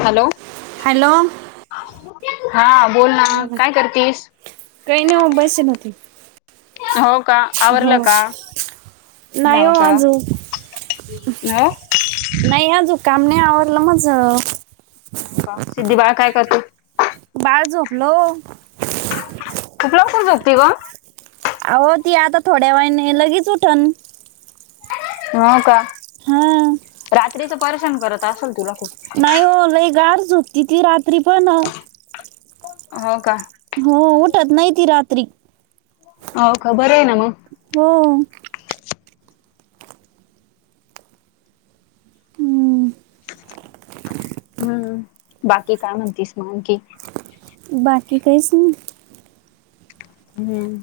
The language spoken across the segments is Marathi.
हॅलो हॅलो हा, बोल ना, बोला काय करतीस? काही नाही हो बसेल होते. हो, का हो, आवरलं का? नाही हो आज हो नाही आजू, काम नाही आवरलं, माझं हो, का, सिद्धी बाळ काय करते? बाळ झोपलं, हो कीती उशीर झोपती व? आहो, ती आता, थोड्या वेळाने, लगीच उठण. हो, का हंम रात्रीचं परेशान करत आसल तूला खूप? नाही वो, लय गाढ झोपती ती रात्री, पण हो, का हो, उठत नाही ती रात्री. हो का, बरं आहे ना म हो. हम्म हम्म, बाकी काय म्हणतीस म्हण की? बाकी काहीच नाही. हम्म.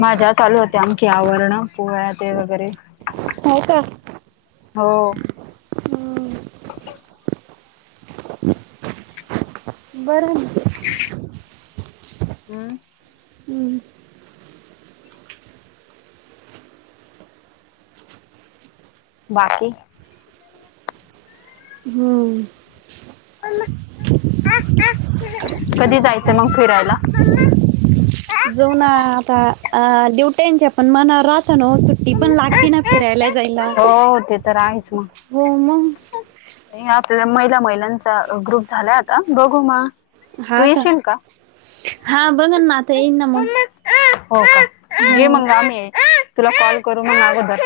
माज्या चालू होत्या, अमखी आवरणं पोळ्या ते वगैरे. होय का. हो. हम्म. [inaudible] बरं [inaudible] [inaudible] अं. अंहं. बाकी? हम्म. कधी जायचं मग फिरायला? जऊ ना आता, अ दिवट्यांचे पण राहतं नव्हं सुट ती पण लागते ना फिरायला जायला, हो ते तर आहेच मग. हो मंग. आपल्या महिला महिलांचा ग्रुप झालाय आता बघू म हां का, हा बघन ना आता येईन ना मंग. हो का, ये मंग आम्ही हाय हा तुला कॉल करू मंग अगोदर.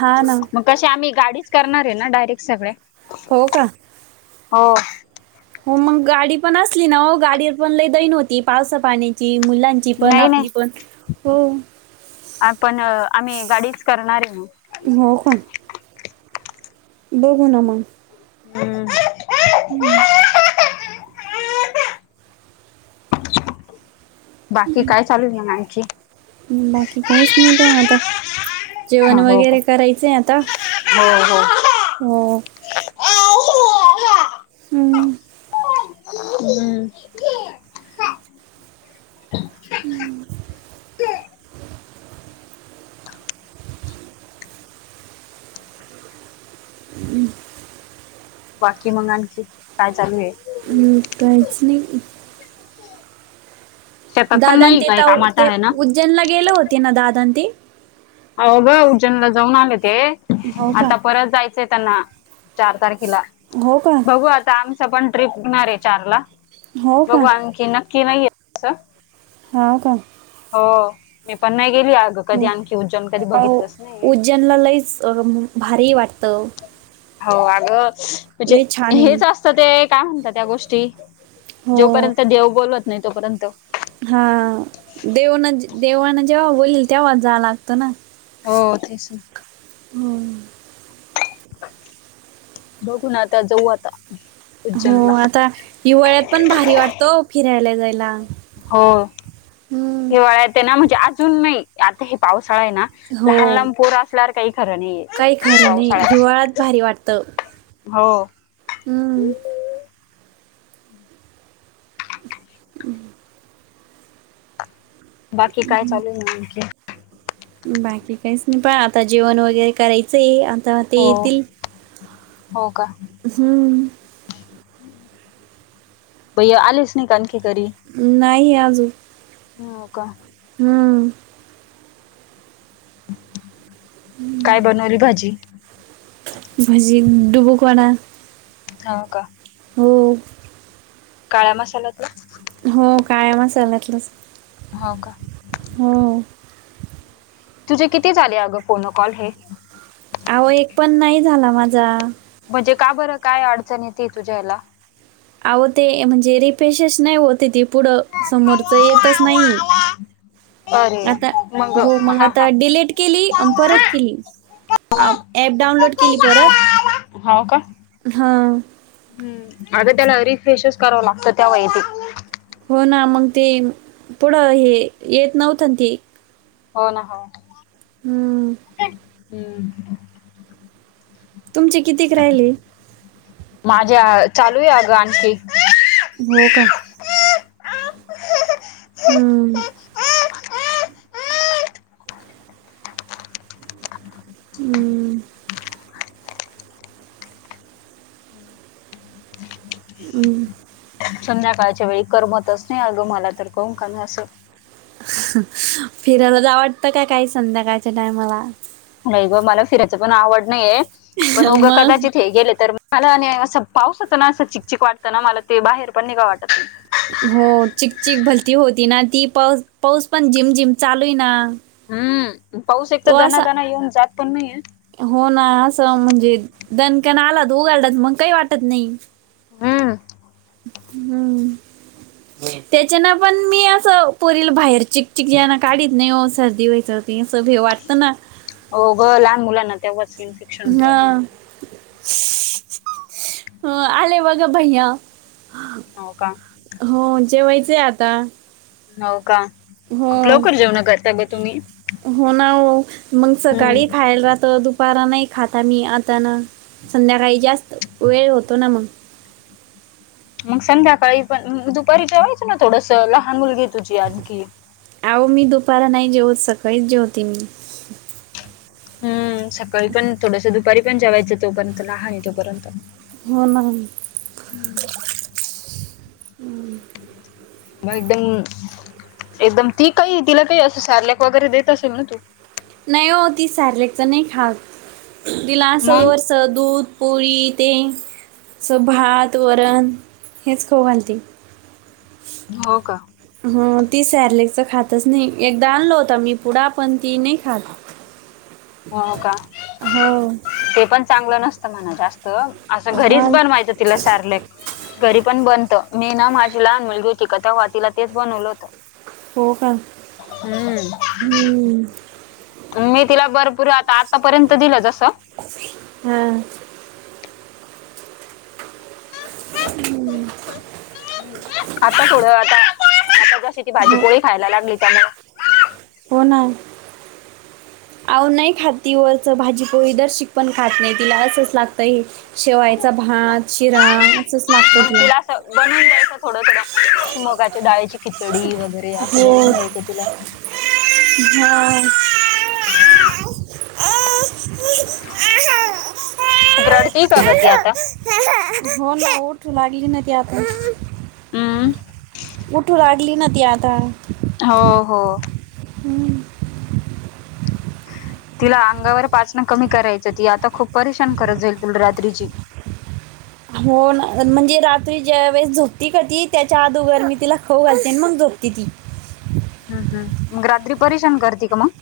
हां ना. मग कशे आम्ही गाडीच करणारे ना डायरेक्ट सगळे. हो का. हो. हो मंग गाडी पण असली ना ओ गाडी पण लई दैन व्हती. पावसा पाण्याची, मुलां ची पण, नाही नाही आपली पण. हो. आपण आम्ही गाडीच करणारे म. हो का. बघू ना मंग. [unintelligible] हम्म. हम्म. बाकी काय चालू आहे मग आणखी हम्म बाकी काहीच नई बा आता. हा जेवण हो का वगैरे करायचंय आता, हो हो हो. हम्म. [unintelligible] हम्म. [inaudible] [unintelligible] बाकी मंग आणखी काय चालू ये? हम्म काहीच नई. शेतात पण दादान नाही ते काय ताऊ काम आता ते आहे ना? उज्जनला गेले होते ना दादा न ते? हाव ग उज्जनला जाऊन आलेत. ते हो का आता परत जायचंय त्यांना चार तारखेला हो का बघू आता आम चं पण ट्रिप होणार हाय चारला, हो का बघू आणखी नक्की नाहीये तिथं. हां का. हो मी पण नई गेली अगं कधी आणखी उज्जैन कधी अ बघितलंच नाही. उज्जनला लईच अ भारीये वाटतं. हाव अगं म्हणजे लई छान आहे हेच असतं ते काय म्हणता त्या गोष्टी हो जोपर्यंत देव बोलवत नाही तोपर्यंत हा देवना देवान जेव्हा होईल तेव्हा जा लागतं ना. हो तेच ना. होय. बघू ना आता जाऊ आता. उज्जैनला. हो आता हिवाळ्यात पण भारी वाटतो फिरायला जायला. हो हम्म. हिवाळ्यात ये ना म्हणजे आजून नाही. आता हे पावसाळा आहे ना हो लहान लहान पोरं असल्यावर काही खरं नाहीये. काही खरं नाही पावसाळ्यात हिवाळ्यात भारी वाटतं हो हम्म. [unintelligible] बाकी काय चालू आहे म्हणून की. बाकी काहीच नाही पा आता जेवण वगैरे कराय चे आता ते हो येतील हम्म. बाई आलेच नाही का आणखी घरी? नाही अजून हो का. हम्म. हम्म. काय बनवली भाजी? भजी डुबुक वणा. हाव का. हो. काळ्या मसाल्यातला. हो काळ्या मसाल्यातलाच. हाव का. हो. तुझे किती झाले अगं फोन अ कॉल हे? आहो एक पण नाही झाला माझा. म्हणजे का बरं काय अडचण येती तुझ्या याला? अहो ते म्हणजे रिफ्रेशस नाही होते ती पुढं समोरच येतच नाही. अरे आता हो मग हा हा आता डिलिट केली अम परत केली. आप ॲप डाउनलोड केली परत. हाव का. हा. हम्म अगं त्याला रिफ्रेशच कराव लागतं तेव्हा येते. हो ना मंग ते पुढं हे येत नव्हतं ना ते. हो ना हाव ना. हम्म. हम्म. तुमचे कितीक राहिले? माझे चालू आहे अगं आणखी. हो का. हम्म. हम्म. उम्म संध्याकाळच्या वेळी करमतच नाही अगं मला तर काऊन कणी असं. फिरायला जावं वाटतं का काही संध्याकाळच्या टायमाला. नाही गं मला फिरायचं पण आवड नाहीये पण उगं मग कदाचित हे गेले तर मला आणि असं पाऊस होतं ना असं चिकचिक वाटतं ना मला ते बाहेर पण निघा वाटत नाही. हो चिक चिक भलती होती ना ती पाऊस पाऊस पण जिम जिम चालूय ना. हम्म पाऊस एक तर तो असा दनादाणा येऊन जात पण नाहीेये. हो ना असं म्हणजे दणकण आला तर उघडला तर मग काही वाटत नाही. हम्म. हम्म. त्याच्यान पण मी असं पोरीला बाहेर चिकचिक जना काढीत नाही ओ सर्दी व्हायच. तीन सभे वाटतं ना. हो गं लहान मुलांना तेव्हाच इन्फेक्शन होऊन हा जातं. आले हो बघा भैया. हो का? हो जेवायचय आता. हाव का खूप हो लवकर जेवणं करता गं तुम्ही. हो ना हो मंग सकाळी हम्म खायला राहतं दुपारा नाही खात आम्ही आता ना. संध्याकाळी जास्त वेळ होतो ना मंग. मग संध्याकाळी पण दुपारी जेवायचं ना थोडसा लहान मुलगी तुझी आणखी. आवो मी दुपारा नाही जेवत सकाळी जेवते मी. हम्म सकाळी पण थोडसं दुपारी पण जेवायचं तो पर्यंत लहान आहे तोपर्यंत. हो ना हम्म. म एकदम एकदम ती काही तिला काही असं सेरलेक वगैरे देत असेल ना तू. नाही ओ ती सेरलॅक चां नाही खात तिला असं मग वर चा दूध पोळी ते स भात वरण हेच खाऊ घालते. हो का. हां ती सेरलॅकचां खातच नाही एकदा आणलं होता मी पुडा पण ती नाही खात. हो का हो ते पण चांगलं नसतं म्हणा जास्त. असं हा घरीच बनवायचं तिला सारलेक. घरी पण बनतं मी ना माझी लहान मुलगी होती का तवा तीला तेच बनवलं होतं. हो का हम्म. मी तिला भरपूर आता आतापर्यंत दिलं जसं हा. हम्म. आता थोडं आता आता जशी ती भाजी हो पोळी खायला लागली त्यामुळे. हो ना. आहो नाही खात ती वरचं भाजी पोळी दर्शिक पण खात नाही तिला असंच लागतय हे. शेवायचा भात शिरा असंच लागतं मंग तिला असं बनवून द्यायचं थोडं थोडं अशी मुगा ची डाळीची खिचडी वगैरे असं बनवून घ्यायचं तिला. हां. खूप रडते का गं ती आता? हो ना उठू लागली ना ती आता. उम्म उठू लागली ना ती आता. हो हो. हम्म. तिला अंगावर पाचनं कमी करायचं, ती आता खूप परेशान करत जाईल तुला रात्रीची. हो ना म्हणजे, रात्री ज्या वेळेस झोपती का ती त्यांच्या आदुगर मी तिला खाऊ घालते, मग झोपती ती. हम हम. मग रात्री परेशान करते का मग.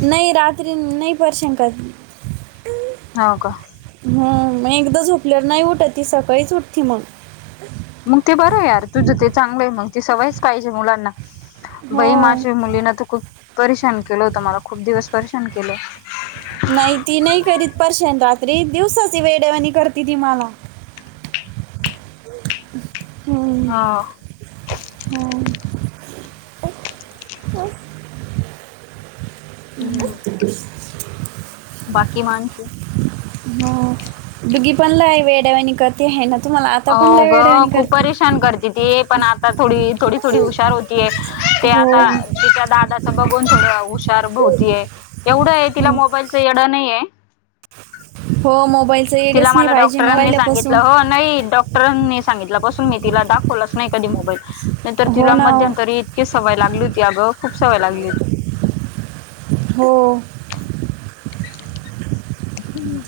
नाही रात्री नाही परेशान कर होव का. ह. मग एकदा झोपल्यावर नाही उठत, ती सकाळीच उठती मग. मंग ते बरं आहे यार तुझं चांगलं आहे, मग ते सवयच पाहिजे मुलांना. बाई हो माझ्या मुलीन तर खूप परेशान केलं, होतं, मला खूप दिवस परेशान केलं. नाही ती नाही करीत परेशान रात्री, दिवसाचं वेडेवाणी करती ती मला. हां. हा. हम्म मस्त दिसतीस. बाकी मग आणखी. हां. डुगीपण लय वेड्यावाणी करती. हेना तुम्हाला हाय ना, आता पण हो लै ग वेड्यावाणी खूप करती. परेशान करत दीदी पण आता थोडी, थोडी थोडी हुशार होतीये ती हो आता तिच्या दादा. च बघून थोडं हुशार भोवतीय एवढं, आहे तिला हो मोबाईलच येड नाहीये. हो मोबाईलच एडच तिला नाही मला पाहिजे, न डॉक्टरांनी सांगितलं पाहिल्यापासून. हो नाही डॉक्टरांनी सांगितलं पासून मी तिला दाखवलंच नाही कधी मोबाईल. नाहीतर हो तिला ना हो. मध्यंतरी इतकी सवय लागली होती. अगं खूप सवय लागली होती. हो. हम.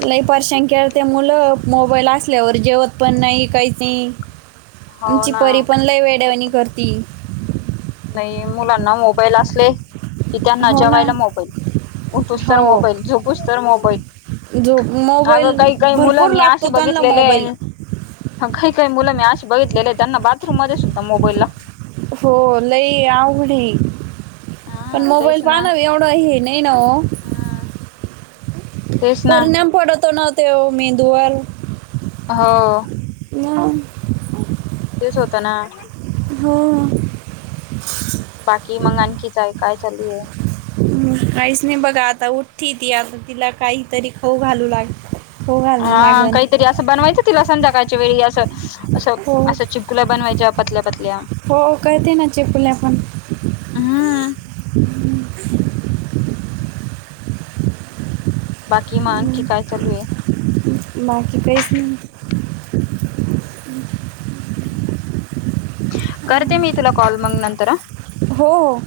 लय परशान केल ते मुलं, मोबाईल असल्यावर जेवत पण नाइ काय ती. हो आमची ना परी पण लय वेड्यावणी करती. नाही मुलांना मोबाईल असले, की त्यांना हो ना जेवायला मोबाईल. उठूस तर हो मोबाईल, झोपूस तर मोबाईल. जो अगं मोबाईल काही काही मुलं भरपूर मी असे लागतो त्यांना बघितलेले मोबाईल आहे. काही काही मुलं मी अशी बघितलेले आहे. त्यांना बाथरूममध्ये सुद्धा मोबाईल लागतो. हो लई आवघड ये, पण हा मोबाईल तेच ना पाहन एवढं तेवढ हे नाही न ओ. हा तेच ना परिणाम पडतोना तो मेंदूवर. हो. मग. तेच होतं ना. हो. बाकी मगं आणखी काय काय चालूय. हम् काहीच नाही बघा, आता उठती आता तिला काहीतरी खाऊ घालू लाग खाऊ घालणं हा लागन काहीतरी असं बनवायचं, तिला संध्याकाळच्या वेळी असं. अशा हो अशा चिपकुल्या बनवायच्या पतल्या पतल्या. हो करते ना चेपुल्या पण हम. बाकी मग आणखी काय चालू ये. बाकी काहीच नाही. हा. करते मी तुला कॉल मंग नंतर हा. हो हो.